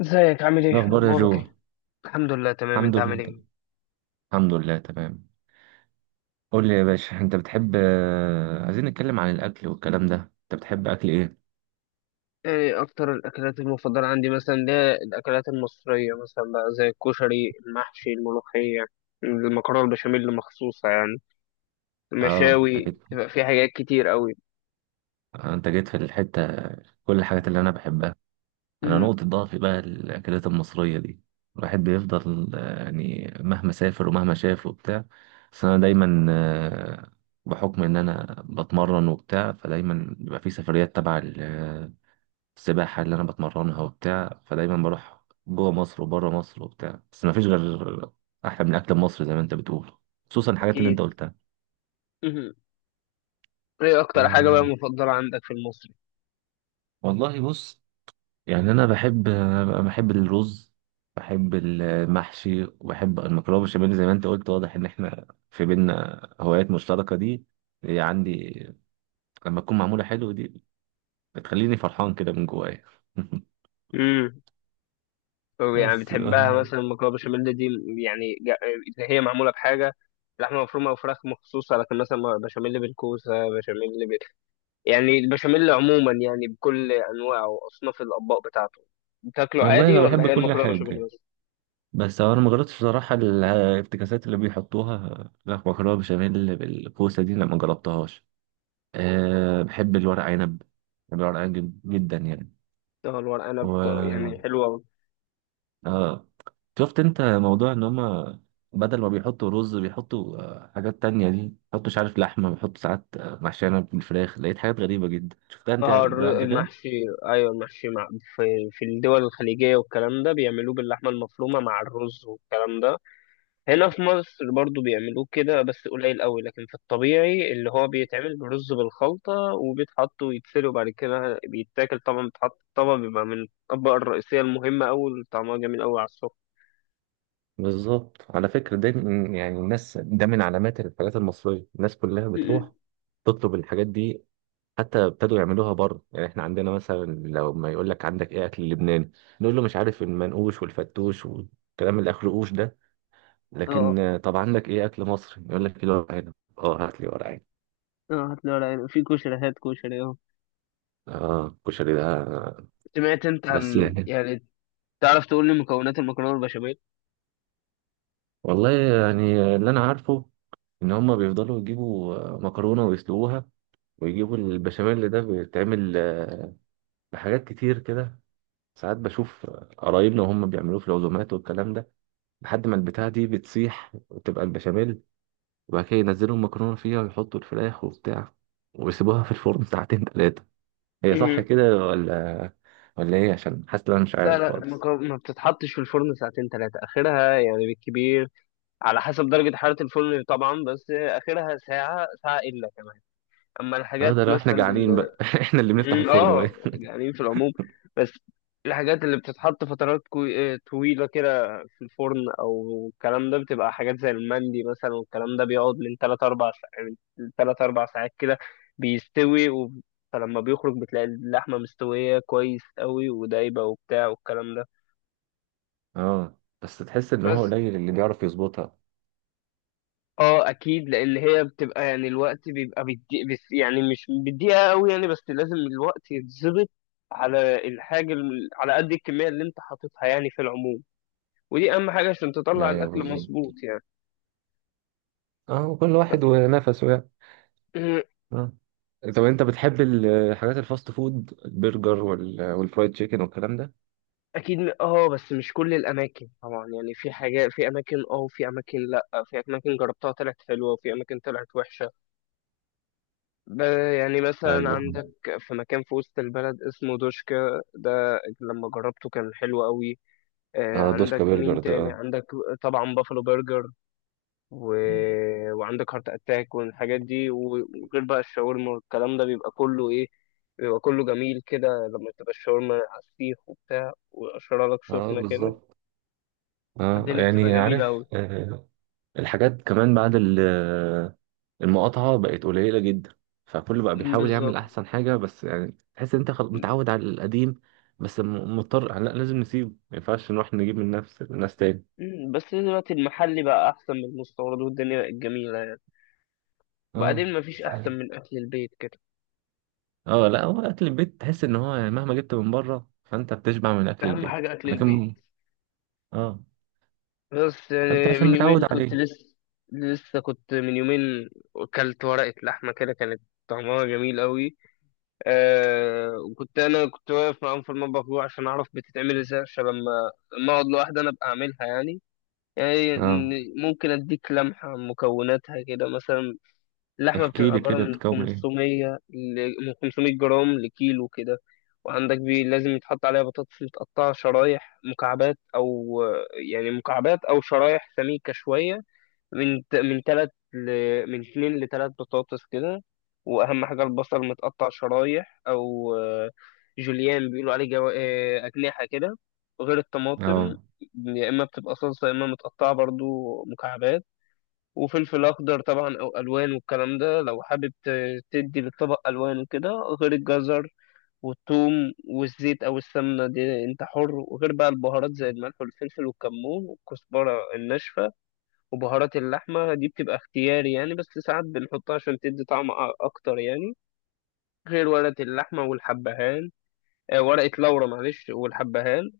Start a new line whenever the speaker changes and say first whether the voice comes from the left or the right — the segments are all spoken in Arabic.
left: ازيك؟ عامل
right: إيه
left: ايه؟
right: الأخبار يا
left: اخبارك
right: جو؟
left: ايه؟ الحمد لله تمام.
right: الحمد
left: انت عامل
right: لله.
left: ايه؟
right: الحمد لله، تمام. قول لي يا باشا، أنت بتحب عايزين نتكلم عن الأكل والكلام ده. أنت بتحب أكل إيه؟
left: ايه اكتر الاكلات المفضله عندي مثلا؟ اللي هي الاكلات المصريه مثلا بقى زي الكشري، المحشي، الملوخيه، المكرونه البشاميل مخصوصه يعني،
right: أه أنت
left: المشاوي.
right: جيت
left: يبقى في حاجات كتير قوي.
right: آه، أنت جيت في الحتة. كل الحاجات اللي أنا بحبها. أنا
left: امم
right: نقطة ضعفي بقى الأكلات المصرية دي. الواحد بيفضل يعني مهما سافر ومهما شاف وبتاع. بس أنا دايما آه، بحكم إن أنا بتمرن وبتاع، فدايما بيبقى في سفريات تبع السباحة اللي أنا بتمرنها وبتاع، فدايما بروح جوه مصر وبره مصر وبتاع. بس مفيش غير أحلى من أكل مصر زي ما أنت بتقول، خصوصا الحاجات اللي أنت
left: اكيد.
right: قلتها.
left: امم ايه اكتر حاجه بقى
right: آه،
left: مفضله عندك في المصري؟
right: والله بص. يعني أنا بحب بحب الرز، بحب المحشي، وبحب المكرونة بالبشاميل زي ما أنت قلت. واضح إن إحنا في بينا هوايات مشتركة. دي هي عندي، لما تكون معمولة حلو دي بتخليني فرحان كده من جوايا.
left: امم طب يعني
right: بس
left: بتحبها
right: آه،
left: مثلا المكرونه البشاميل دي؟ يعني اللي هي معموله بحاجه لحمه مفرومه او فراخ مخصوصه، لكن مثلا بشاميل بالكوسه، بشاميل، يعني البشاميل عموما يعني بكل انواعه واصناف الاطباق بتاعته. بتاكله
right: والله
left: عادي
right: أنا
left: ولا
right: بحب
left: هي
right: كل
left: المكرونه بشاميل
right: حاجة.
left: بس؟
right: بس هو انا ما جربتش بصراحه الافتكاسات اللي بيحطوها. لا، مكرونه بشاميل بالكوسه دي لا، ما جربتهاش. أه، بحب الورق عنب. بحب الورق عنب جدا يعني.
left: اه الورق عنب
right: و،
left: يعني حلوه أوي.
right: اه، شفت انت موضوع ان هما بدل ما بيحطوا رز بيحطوا حاجات تانية؟ دي بيحطوا مش عارف لحمة، بيحطوا ساعات محشية بالفراخ. لقيت حاجات غريبة جدا. شفتها انت
left: اه
right: ده قبل كده؟
left: المحشي، ايوه المحشي مع، في الدول الخليجيه والكلام ده بيعملوه باللحمه المفرومه مع الرز والكلام ده. هنا في مصر برضو بيعملوه كده بس قليل قوي، لكن في الطبيعي اللي هو بيتعمل برز بالخلطه وبيتحط ويتسلق وبعد كده بيتاكل. طبعا بيتحط في طبق بيبقى من الاطباق الرئيسيه المهمه قوي، طعمها جميل قوي على السكر.
right: بالظبط. على فكرة ده يعني الناس، ده من علامات الحاجات المصرية، الناس كلها
left: م- م.
right: بتروح تطلب الحاجات دي، حتى ابتدوا يعملوها بره. يعني احنا عندنا مثلا لو ما يقول لك عندك ايه اكل لبناني، نقول له مش عارف المنقوش والفتوش والكلام اللي اخره قوش ده. لكن
left: اه.
right: طب عندك ايه اكل مصري، يقول لك كيلو ورق عنب. اه، هات لي ورق عنب.
left: اه هات لي ورق عنب، في كشري، هات كشري اه.
right: اه الكشري ده
left: سمعت انت
right: بس
left: عن
right: يعني.
left: يعني، تعرف تقول لي مكونات المكرونه البشاميل؟
right: والله يعني اللي انا عارفه، ان هم بيفضلوا يجيبوا مكرونه ويسلقوها، ويجيبوا البشاميل اللي ده بيتعمل بحاجات كتير كده. ساعات بشوف قرايبنا وهم بيعملوه في العزومات والكلام ده، لحد ما البتاعة دي بتسيح وتبقى البشاميل، وبعد كده ينزلوا المكرونة فيها ويحطوا الفراخ وبتاع، ويسيبوها في الفرن ساعتين تلاتة. هي صح
left: مم.
right: كده ولا ايه؟ عشان حاسس إن انا مش
left: لا
right: عارف
left: لا،
right: خالص.
left: المكرونه ما بتتحطش في الفرن ساعتين ثلاثه، اخرها يعني بالكبير على حسب درجه حراره الفرن طبعا، بس اخرها ساعه ساعه الا كمان. اما
right: اه،
left: الحاجات
right: ده لو احنا
left: مثلا،
right: جعانين بقى. احنا اللي بنفتح الفرن
left: اه
right: وايه.
left: جعانين في العموم، بس الحاجات اللي بتتحط فترات كوي... آه، طويلة كده في الفرن أو الكلام ده بتبقى حاجات زي المندي مثلا، والكلام ده بيقعد من تلات أربع ساعات، من تلات أربع ساعات كده، بيستوي و... فلما بيخرج بتلاقي اللحمة مستوية كويس قوي ودايبة وبتاع والكلام ده.
right: اه، بس تحس ان هو
left: بس
right: قليل اللي بيعرف يظبطها
left: اه اكيد، لان هي بتبقى يعني الوقت بيبقى بدي، بس يعني مش بدقيقه قوي يعني، بس لازم الوقت يتظبط على على قد الكميه اللي انت حاططها يعني في العموم. ودي اهم حاجه عشان تطلع
right: يعني.
left: الاكل مظبوط يعني.
right: اه، كل
left: ب-
right: واحد ونفسه يعني. اه، طب انت بتحب الحاجات الفاست فود، البرجر والفرايد تشيكن والكلام ده؟
left: اكيد. اه، بس مش كل الاماكن طبعا يعني، في حاجات في اماكن اه، وفي اماكن لا، في اماكن جربتها طلعت حلوه وفي اماكن طلعت وحشه. ب- يعني مثلا
right: ايوه.
left: عندك في مكان في وسط البلد اسمه دوشكا، ده لما جربته كان حلو قوي.
right: اه، دوسكا
left: عندك
right: برجر
left: مين
right: ده،
left: تاني؟
right: اه.
left: عندك طبعا بافلو برجر، و... وعندك هارت اتاك والحاجات دي، وغير بقى الشاورما والكلام ده بيبقى كله ايه، بيبقى كله جميل كده لما تبقى الشاورما على السيخ وبتاع وقشرها لك
right: اه
left: سخنة كده.
right: بالظبط. اه
left: الدنيا بتبقى
right: يعني
left: جميلة
right: عارف
left: أوي.
right: الحاجات كمان بعد المقاطعة بقت قليلة جدا. فكله بقى
left: أمم،
right: بيحاول يعمل
left: بالظبط.
right: أحسن حاجة. بس يعني تحس إن أنت متعود على القديم. بس مضطر. لا لازم نسيبه، ما ينفعش نروح نجيب من نفس الناس تاني.
left: أمم، بس دلوقتي المحلي بقى أحسن من المستورد، والدنيا بقت جميلة يعني.
right: اه
left: وبعدين مفيش أحسن
right: صحيح.
left: من أكل البيت كده.
right: اه لا، هو أكل البيت تحس إن هو يعني مهما جبت من بره، فأنت بتشبع من أكل
left: أهم
right: البيت.
left: حاجة أكل البيت.
right: لكن اه،
left: بس
right: أنت
left: يعني
right: عشان
left: من يومين
right: متعود
left: كنت
right: عليه.
left: لسه، لسه كنت من يومين اكلت ورقة لحمة كده، كانت طعمها جميل قوي. أه، وكنت انا كنت واقف معاهم في المطبخ جوه عشان اعرف بتتعمل ازاي، عشان لما، لما اقعد لوحدي انا ابقى اعملها يعني. يعني
right: اه،
left: ممكن اديك لمحة عن مكوناتها كده مثلا. اللحمة
right: احكي
left: بتبقى
right: لي
left: عبارة
right: كده،
left: من
right: بتكون إيه.
left: 500 ل... من 500 جرام لكيلو كده. وعندك بي لازم يتحط عليها بطاطس متقطعة شرايح مكعبات أو يعني مكعبات أو شرايح سميكة شوية، من من تلات ل... من اتنين لتلات بطاطس كده. وأهم حاجة البصل متقطع شرايح أو جوليان بيقولوا عليه جو... آه، أجنحة كده. غير الطماطم،
right: اه.
left: يا إما بتبقى صلصة يا إما متقطعة برضو مكعبات. وفلفل اخضر طبعا او الوان والكلام ده لو حابب تدي للطبق الوان وكده. غير الجزر والثوم، والزيت او السمنه دي انت حر. وغير بقى البهارات زي الملح والفلفل والكمون والكزبره الناشفه. وبهارات اللحمه دي بتبقى اختياري يعني، بس ساعات بنحطها عشان تدي طعم اكتر يعني. غير ورقه اللحمه والحبهان، ورقه لورا معلش، والحبهان.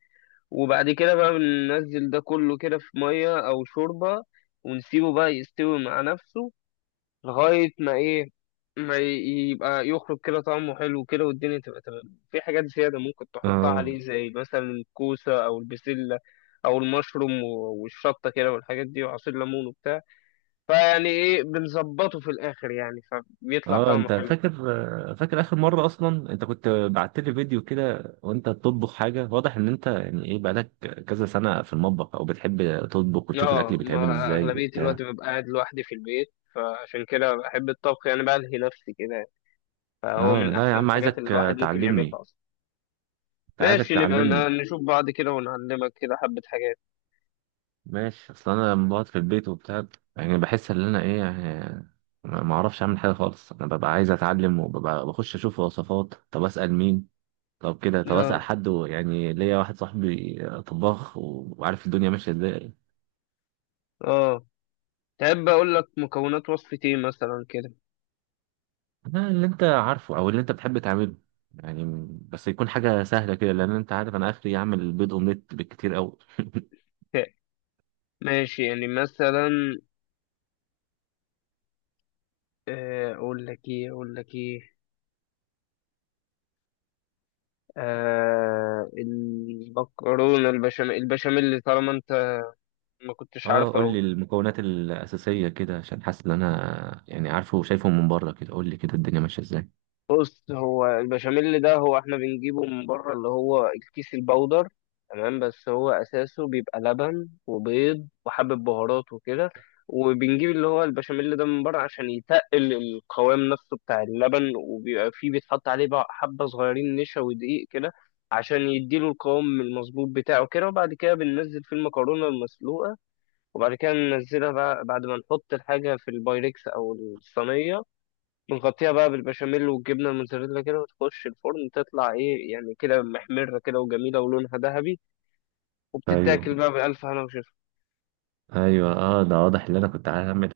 left: وبعد كده بقى بننزل ده كله كده في ميه او شوربه، ونسيبه بقى يستوي مع نفسه لغاية ما إيه، ما ي- يبقى يخرج كده طعمه حلو كده، والدنيا تبقى تمام. في حاجات زيادة ممكن تحطها
right: اه،
left: عليه زي مثلا الكوسة أو البسلة أو المشروم والشطة كده والحاجات دي، وعصير ليمون وبتاع، فيعني إيه بنظبطه في الآخر يعني، فبيطلع
right: اه،
left: طعمه
right: انت
left: حلو.
right: فاكر؟ فاكر اخر مره اصلا انت كنت بعت لي فيديو كده وانت بتطبخ حاجه؟ واضح ان انت يعني ايه، بقالك كذا سنه في المطبخ او بتحب تطبخ وتشوف الاكل
left: آه،
right: بيتعمل
left: ما
right: ازاي
left: أغلبية الوقت
right: وبتاع.
left: ببقى قاعد لوحدي في البيت، فعشان كده بحب الطبخ يعني، بلهي نفسي كده، فهو
right: اه
left: من
right: لا يا
left: أحسن
right: عم،
left: الحاجات اللي
right: عايزك
left: الواحد ممكن
right: تعلمني.
left: يعملها أصلا.
right: انت عايزك
left: ماشي، نبقى
right: تعلمني.
left: نشوف بعض كده ونعلمك كده حبة حاجات.
right: ماشي، اصل انا لما بقعد في البيت وبتاع، يعني بحس ان انا ايه يعني، ما اعرفش اعمل حاجه خالص. انا ببقى عايز اتعلم، وببقى بخش اشوف وصفات. طب اسال مين؟ طب كده طب اسال
left: آه.
right: حد، يعني ليا واحد صاحبي طباخ وعارف الدنيا ماشيه ازاي.
left: اه تحب اقول لك مكونات وصفة ايه مثلا كده؟
right: أنا اللي انت عارفه او اللي انت بتحب تعمله يعني. بس يكون حاجه سهله كده، لان انت عارف انا اخري اعمل بيض اومليت بالكتير قوي.
left: ماشي، يعني مثلا، اقول لك ايه، اقول لك ايه، آه المكرونة البشاميل، البشاميل طالما انت ما كنتش
right: اه، قول
left: عارفه.
right: لي المكونات الاساسيه كده، عشان حاسس ان انا يعني عارفه وشايفهم من بره كده. قول لي كده الدنيا ماشيه ازاي.
left: بص، هو البشاميل ده هو احنا بنجيبه من بره، اللي هو الكيس البودر تمام، بس هو اساسه بيبقى لبن وبيض وحبة بهارات وكده. وبنجيب اللي هو البشاميل ده من بره عشان يتقل القوام نفسه بتاع اللبن، وبيبقى فيه بيتحط عليه بقى حبة صغيرين نشا ودقيق كده عشان يديله القوام المظبوط بتاعه كده. وبعد كده بننزل فيه المكرونة المسلوقة. وبعد كده ننزلها بقى بعد ما نحط الحاجة في البايركس أو الصينية، بنغطيها بقى بالبشاميل والجبنة الموتزاريلا كده، وتخش الفرن تطلع ايه يعني كده محمرة كده وجميلة ولونها ذهبي.
right: ايوه،
left: وبتتاكل بقى بألف هنا وشفا.
right: ايوه. اه، ده واضح ان انا كنت هعمل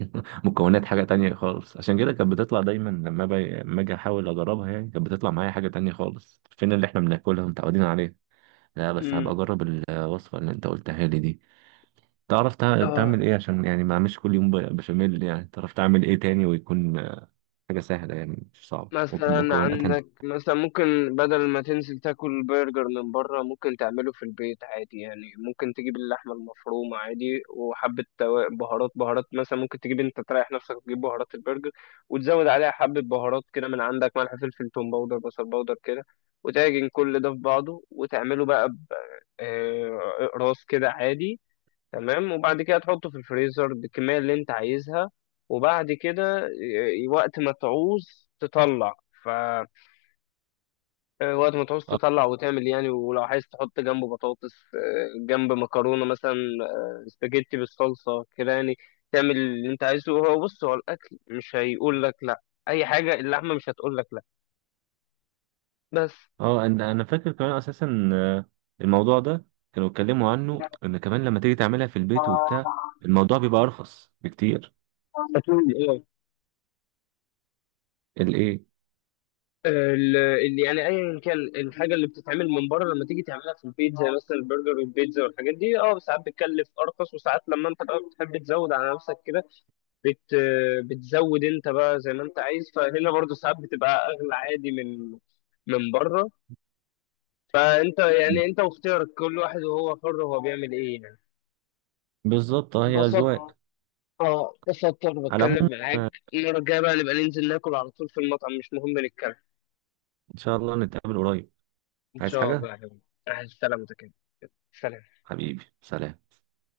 right: مكونات حاجه تانية خالص. عشان كده كانت بتطلع دايما، لما باجي لما اجي احاول اجربها يعني، كانت بتطلع معايا حاجه تانية خالص، فين اللي احنا بناكلها متعودين عليه. لا، بس
left: امم
right: هبقى اجرب الوصفه اللي انت قلتها لي دي. تعرف تعمل
left: اه
right: ايه، عشان يعني ما اعملش كل يوم بشاميل يعني؟ تعرف تعمل ايه تاني، ويكون حاجة سهلة يعني مش صعبة،
left: مثلا
right: ومكوناتها انت.
left: عندك، مثلا ممكن بدل ما تنزل تاكل برجر من بره ممكن تعمله في البيت عادي يعني. ممكن تجيب اللحمة المفرومة عادي وحبة بهارات، مثلا ممكن تجيب انت تريح نفسك تجيب بهارات البرجر، وتزود عليها حبة بهارات كده من عندك، ملح، فلفل، توم باودر، بصل باودر كده، وتعجن كل ده في بعضه وتعمله بقى راس كده عادي تمام. وبعد كده تحطه في الفريزر بالكمية اللي انت عايزها. وبعد كده وقت ما تعوز تطلع، ف آه، وقت ما تعوز
right: اه،
left: تطلع وتعمل يعني. ولو عايز تحط جنبه بطاطس، جنب مكرونة مثلا، سباجيتي بالصلصة كده يعني، تعمل اللي انت عايزه. هو بص هو الأكل مش هيقول لك لأ، أي حاجة اللحمة مش هتقول لك لأ. بس
right: انا فاكر كمان اساسا الموضوع ده كانوا اتكلموا عنه، ان كمان لما تيجي تعملها في البيت وبتاع الموضوع بيبقى ارخص بكتير.
left: أكيد،
right: الايه؟
left: اللي يعني ايا كان الحاجه اللي بتتعمل من بره لما تيجي تعملها في البيت زي مثلا البرجر والبيتزا والحاجات دي، اه ساعات بتكلف ارخص، وساعات لما انت بقى بتحب تزود على نفسك كده بت بتزود انت بقى زي ما انت عايز، فهنا برضو ساعات بتبقى اغلى عادي من، من بره. فانت يعني
right: مم.
left: انت واختيارك، كل واحد وهو حر هو بيعمل ايه يعني.
right: بالظبط. اه، هي
left: انبسطت،
right: اذواق.
left: اه انبسطت وانا
right: على
left: بتكلم
right: العموم
left: معاك.
right: آه،
left: المره الجايه بقى نبقى ننزل ناكل على طول في المطعم، مش مهم نتكلم.
right: ان شاء الله نتقابل قريب.
left: ان
right: عايز
left: شاء الله
right: حاجة؟
left: يا حبيبي. مع السلامه كده، سلام.
right: حبيبي، سلام.